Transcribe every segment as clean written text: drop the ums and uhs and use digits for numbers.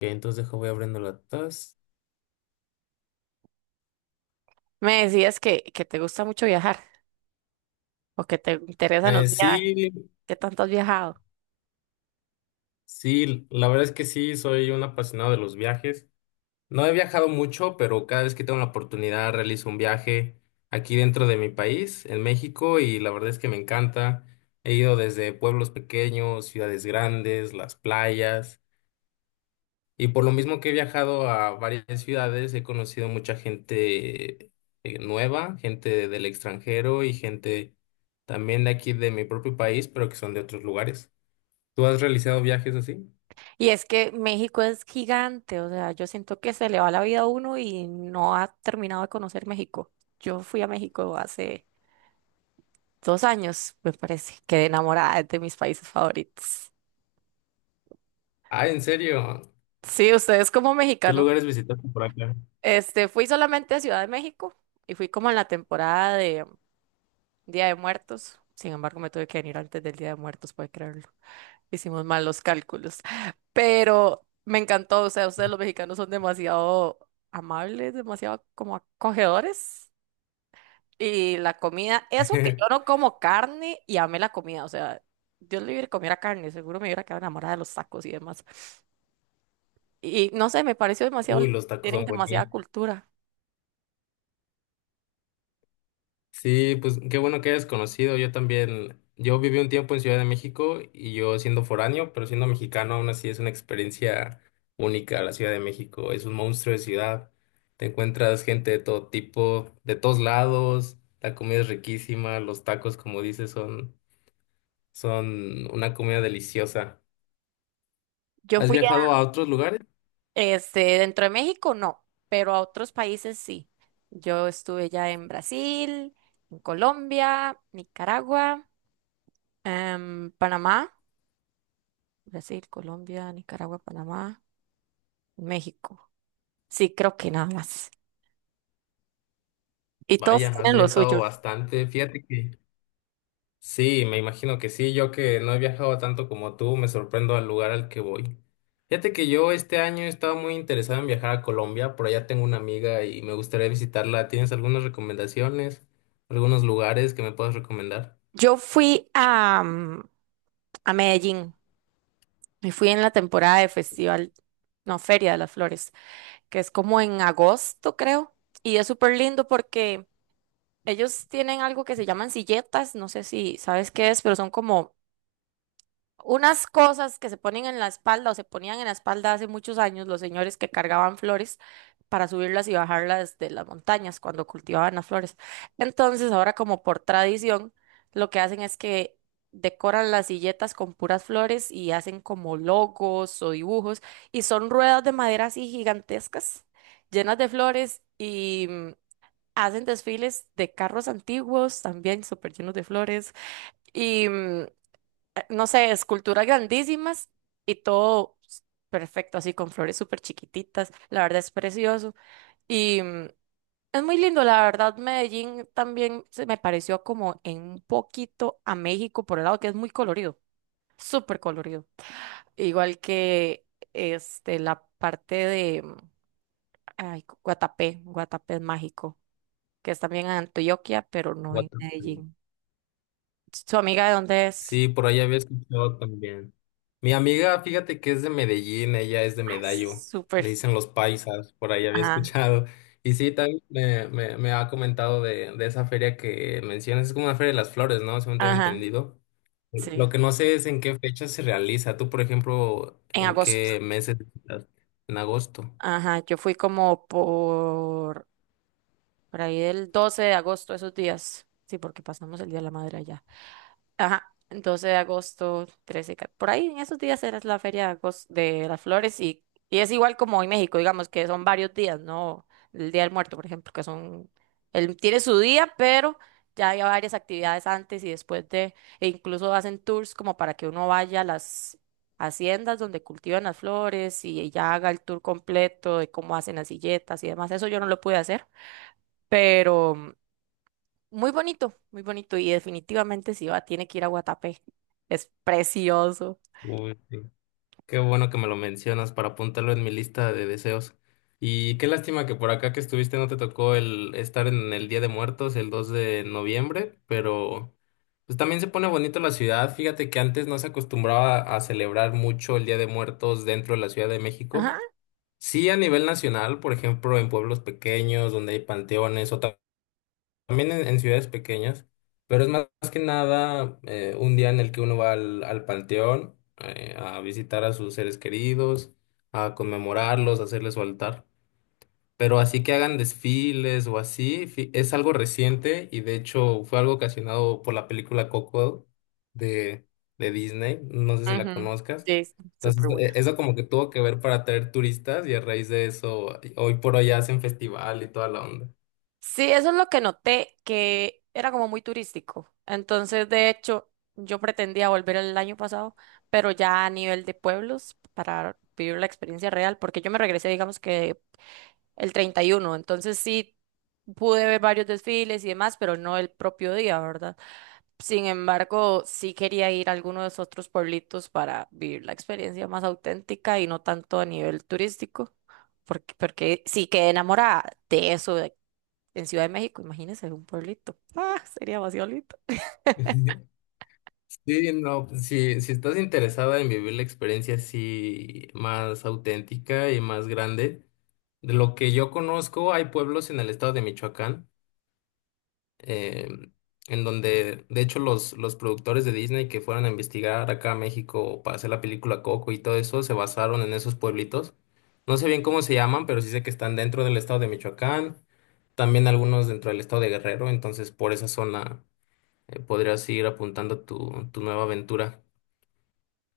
Ok, entonces deja, voy abriendo la taza. Me decías que, te gusta mucho viajar o que te interesan los viajes. Sí, ¿Qué tanto has viajado? sí, la verdad es que sí, soy un apasionado de los viajes. No he viajado mucho, pero cada vez que tengo la oportunidad realizo un viaje aquí dentro de mi país, en México, y la verdad es que me encanta. He ido desde pueblos pequeños, ciudades grandes, las playas. Y por lo mismo que he viajado a varias ciudades, he conocido mucha gente nueva, gente del extranjero y gente también de aquí de mi propio país, pero que son de otros lugares. ¿Tú has realizado viajes así? Y es que México es gigante, o sea, yo siento que se le va la vida a uno y no ha terminado de conocer México. Yo fui a México hace dos años, me parece, quedé enamorada de mis países favoritos. Ah, ¿en serio? Sí, ustedes como ¿Qué mexicanos, lugares visitaste por acá? Fui solamente a Ciudad de México y fui como en la temporada de Día de Muertos. Sin embargo, me tuve que venir antes del Día de Muertos, puede creerlo. Hicimos mal los cálculos. Pero me encantó, o sea, ustedes los mexicanos son demasiado amables, demasiado como acogedores. Y la comida, eso que yo no como carne y amé la comida, o sea, Dios libre que comiera carne, seguro me hubiera quedado enamorada de los tacos y demás. Y no sé, me pareció demasiado Uy, lindo, los tacos tienen son demasiada buenísimos. cultura. Sí, pues qué bueno que hayas conocido. Yo también, yo viví un tiempo en Ciudad de México y yo siendo foráneo, pero siendo mexicano aún así es una experiencia única la Ciudad de México. Es un monstruo de ciudad. Te encuentras gente de todo tipo, de todos lados. La comida es riquísima. Los tacos, como dices, son una comida deliciosa. Yo ¿Has fui viajado a, a otros lugares? Dentro de México no, pero a otros países sí. Yo estuve ya en Brasil, en Colombia, Nicaragua. Panamá, Brasil, Colombia, Nicaragua, Panamá, México. Sí, creo que nada más. Y todos Vaya, has tienen lo viajado suyo. bastante. Fíjate que... Sí, me imagino que sí. Yo que no he viajado tanto como tú, me sorprendo al lugar al que voy. Fíjate que yo este año estaba muy interesado en viajar a Colombia. Por allá tengo una amiga y me gustaría visitarla. ¿Tienes algunas recomendaciones? ¿Algunos lugares que me puedas recomendar? Yo fui a, a Medellín y fui en la temporada de festival, no, Feria de las Flores, que es como en agosto, creo. Y es súper lindo porque ellos tienen algo que se llaman silletas, no sé si sabes qué es, pero son como unas cosas que se ponen en la espalda o se ponían en la espalda hace muchos años los señores que cargaban flores para subirlas y bajarlas de las montañas cuando cultivaban las flores. Entonces, ahora como por tradición, lo que hacen es que decoran las silletas con puras flores y hacen como logos o dibujos y son ruedas de madera así gigantescas, llenas de flores y, hacen desfiles de carros antiguos también súper llenos de flores. Y, no sé, esculturas grandísimas y todo perfecto, así con flores súper chiquititas. La verdad es precioso. Y, es muy lindo, la verdad, Medellín también se me pareció como en un poquito a México por el lado que es muy colorido, súper colorido. Igual que la parte de, ay, Guatapé. Guatapé es mágico, que es también en Antioquia, pero no What? en Medellín. ¿Su amiga de dónde es? Sí, por ahí había escuchado también. Mi amiga, fíjate que es de Medellín, ella es de Ah, Medallo, súper. le dicen los paisas, por ahí había Ajá, escuchado. Y sí, también me ha comentado de esa feria que mencionas, es como una feria de las flores, ¿no? Según tengo ajá, entendido. Lo sí. que no sé es en qué fecha se realiza. Tú, por ejemplo, En ¿en agosto. qué meses visitas? En agosto. Ajá, yo fui como por ahí del 12 de agosto, esos días. Sí, porque pasamos el Día de la Madre allá. Ajá, 12 de agosto, por ahí en esos días era la feria de, de las flores, y es igual como en México, digamos que son varios días, ¿no? El Día del Muerto, por ejemplo, que son, él tiene su día, pero ya hay varias actividades antes y después de, e incluso hacen tours como para que uno vaya a las haciendas donde cultivan las flores y ya haga el tour completo de cómo hacen las silletas y demás. Eso yo no lo pude hacer, muy bonito, muy bonito, y definitivamente si va, tiene que ir a Guatapé. Es precioso. Uy, sí. Qué bueno que me lo mencionas para apuntarlo en mi lista de deseos. Y qué lástima que por acá que estuviste no te tocó el estar en el Día de Muertos el 2 de noviembre, pero pues también se pone bonito la ciudad. Fíjate que antes no se acostumbraba a celebrar mucho el Día de Muertos dentro de la Ciudad de México. Ajá. Sí, a nivel nacional, por ejemplo, en pueblos pequeños donde hay panteones o también en ciudades pequeñas, pero es más que nada un día en el que uno va al panteón, a visitar a sus seres queridos, a conmemorarlos, a hacerles su altar. Pero así que hagan desfiles o así, es algo reciente y de hecho fue algo ocasionado por la película Coco de, de Disney, no sé si la Ujú. conozcas. Sí, es Entonces, súper buena. eso como que tuvo que ver para atraer turistas y a raíz de eso, hoy por hoy hacen festival y toda la onda. Sí, eso es lo que noté, que era como muy turístico. Entonces, de hecho, yo pretendía volver el año pasado, pero ya a nivel de pueblos para vivir la experiencia real, porque yo me regresé, digamos que el 31. Entonces sí pude ver varios desfiles y demás, pero no el propio día, ¿verdad? Sin embargo, sí quería ir a alguno de esos otros pueblitos para vivir la experiencia más auténtica y no tanto a nivel turístico, porque sí quedé enamorada de en Ciudad de México, imagínense un pueblito. Ah, sería demasiado lindo. Sí, no, pues, si, si estás interesada en vivir la experiencia así más auténtica y más grande, de lo que yo conozco, hay pueblos en el estado de Michoacán, eh, en donde, de hecho, los productores de Disney que fueron a investigar acá a México para hacer la película Coco y todo eso, se basaron en esos pueblitos. No sé bien cómo se llaman, pero sí sé que están dentro del estado de Michoacán, también algunos dentro del estado de Guerrero, entonces por esa zona, podrías ir apuntando tu nueva aventura.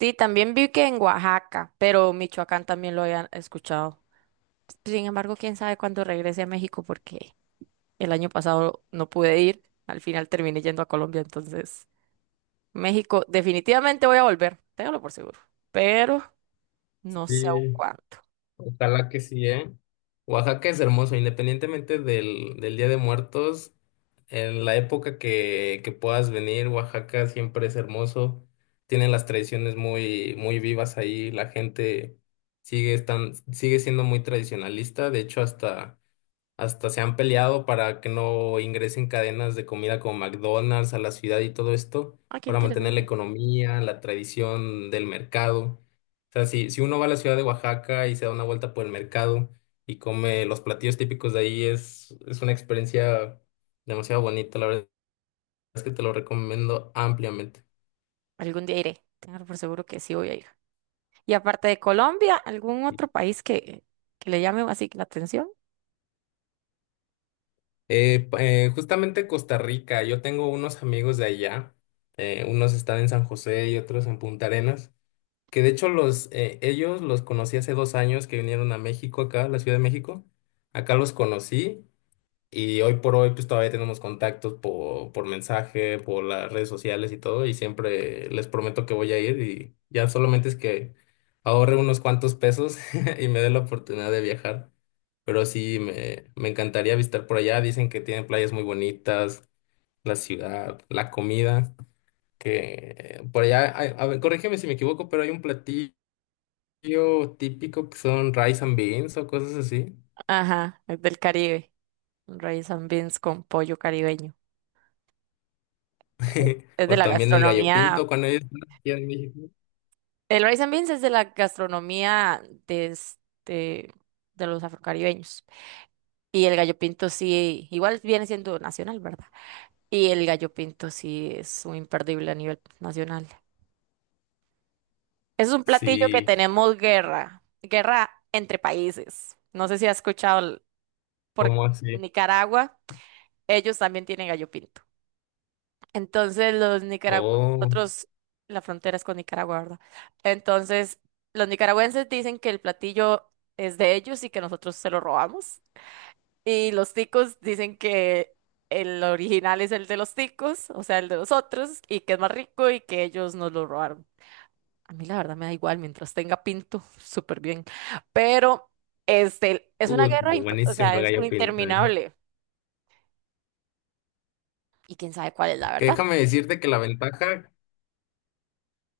Sí, también vi que en Oaxaca, pero Michoacán también lo habían escuchado. Sin embargo, quién sabe cuándo regrese a México porque el año pasado no pude ir, al final terminé yendo a Colombia, entonces México definitivamente voy a volver, téngalo por seguro. Pero no sé aún Sí. cuándo. Ojalá que sí, ¿eh? Oaxaca es hermoso, independientemente del Día de Muertos, en la época que puedas venir, Oaxaca siempre es hermoso, tiene las tradiciones muy, muy vivas ahí, la gente sigue, sigue siendo muy tradicionalista, de hecho hasta... Hasta se han peleado para que no ingresen cadenas de comida como McDonald's a la ciudad y todo esto, Ah, qué para mantener la interesante. economía, la tradición del mercado. O sea, si, si uno va a la ciudad de Oaxaca y se da una vuelta por el mercado y come los platillos típicos de ahí, es una experiencia demasiado bonita. La verdad es que te lo recomiendo ampliamente. Algún día iré. Tengo por seguro que sí voy a ir. Y aparte de Colombia, ¿algún otro país que le llame así la atención? Justamente Costa Rica, yo tengo unos amigos de allá, unos están en San José y otros en Punta Arenas. Que de hecho ellos los conocí hace dos años que vinieron a México, acá, a la Ciudad de México. Acá los conocí y hoy por hoy pues todavía tenemos contactos por mensaje, por las redes sociales y todo. Y siempre les prometo que voy a ir y ya solamente es que ahorre unos cuantos pesos y me dé la oportunidad de viajar. Pero sí, me encantaría visitar por allá. Dicen que tienen playas muy bonitas, la ciudad, la comida, que por allá, a ver, corrígeme si me equivoco, pero hay un platillo típico que son rice and beans o cosas así. Ajá, es del Caribe. Un rice and beans con pollo caribeño. Es de O la también el gallo pinto gastronomía. cuando yo estaba aquí en México. El rice and beans es de la gastronomía de, de los afrocaribeños. Y el gallo pinto sí, igual viene siendo nacional, ¿verdad? Y el gallo pinto sí es un imperdible a nivel nacional. Es un platillo que Sí, tenemos guerra entre países. No sé si has escuchado por ¿cómo así? Nicaragua, ellos también tienen gallo pinto. Entonces los nicaragüenses, Oh, nosotros, la frontera es con Nicaragua, ¿verdad? Entonces los nicaragüenses dicen que el platillo es de ellos y que nosotros se lo robamos. Y los ticos dicen que el original es el de los ticos, o sea, el de nosotros, y que es más rico y que ellos nos lo robaron. A mí la verdad me da igual, mientras tenga pinto, súper bien. Pero es una uy, guerra, pero o buenísimo sea, el es una gallo pinto, ¿eh? interminable. Y quién sabe cuál es la Que verdad. déjame decirte que la ventaja,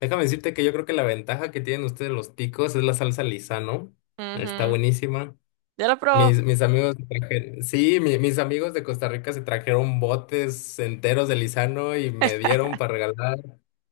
déjame decirte que yo creo que la ventaja que tienen ustedes los ticos es la salsa lisa, ¿no? Está Ujú. buenísima. Ya lo probó. Mis amigos se trajeron, sí, mis amigos de Costa Rica se trajeron botes enteros de Lizano y me dieron para regalar.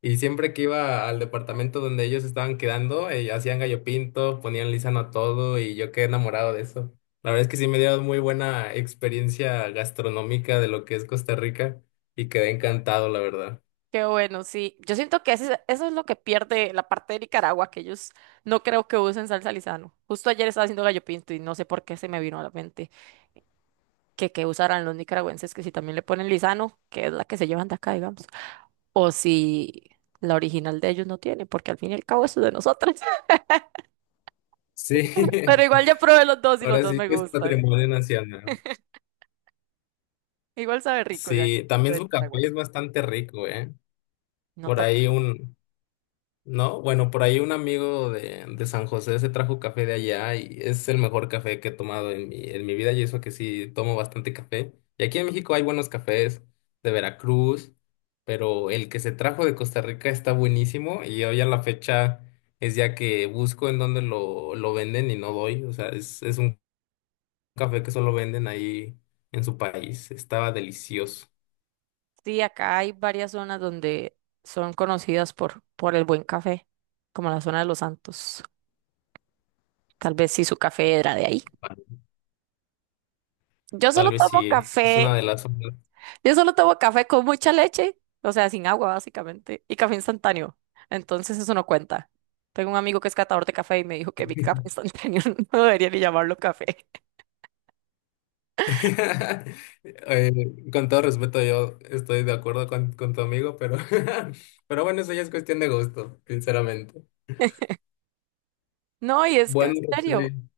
Y siempre que iba al departamento donde ellos estaban quedando, hacían gallo pinto, ponían Lizano a todo y yo quedé enamorado de eso. La verdad es que sí me dieron muy buena experiencia gastronómica de lo que es Costa Rica y quedé encantado, la verdad. Qué bueno, sí. Yo siento que eso es lo que pierde la parte de Nicaragua, que ellos no creo que usen salsa Lizano. Justo ayer estaba haciendo gallo pinto y no sé por qué se me vino a la mente que usarán los nicaragüenses, que si también le ponen Lizano, que es la que se llevan de acá, digamos, o si la original de ellos no tiene, porque al fin y al cabo eso es de nosotros. Pero Sí, igual ya probé los dos y los ahora dos sí me que es gustan. patrimonio nacional. Igual sabe rico el gallo Sí, también de su café Nicaragua. es bastante rico, ¿eh? No Por toca. ahí un... No, bueno, por ahí un amigo de San José se trajo café de allá y es el mejor café que he tomado en en mi vida y eso que sí tomo bastante café. Y aquí en México hay buenos cafés de Veracruz, pero el que se trajo de Costa Rica está buenísimo y hoy a la fecha es ya que busco en dónde lo venden y no doy. O sea, es un café que solo venden ahí en su país. Estaba delicioso. Sí, acá hay varias zonas donde son conocidas por el buen café, como la zona de Los Santos. Tal vez sí su café era de ahí. Yo Tal solo vez tomo sí, es una café, de las... yo solo tomo café con mucha leche, o sea, sin agua básicamente, y café instantáneo. Entonces eso no cuenta. Tengo un amigo que es catador de café y me dijo que mi café instantáneo no debería ni llamarlo café. Eh, con todo respeto, yo estoy de acuerdo con tu amigo, pero, pero bueno, eso ya es cuestión de gusto, sinceramente. No, y es que en Bueno, serio, Roseli,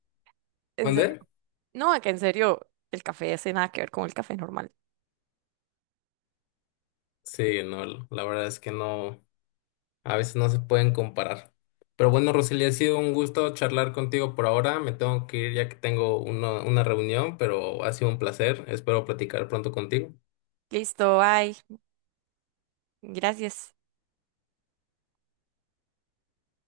en serio. ¿mandé? No, que en serio, el café hace nada que ver con el café normal. Sí, no, la verdad es que no, a veces no se pueden comparar. Pero bueno, Roseli, ha sido un gusto charlar contigo por ahora. Me tengo que ir ya que tengo una reunión, pero ha sido un placer. Espero platicar pronto contigo. Listo, bye. Gracias.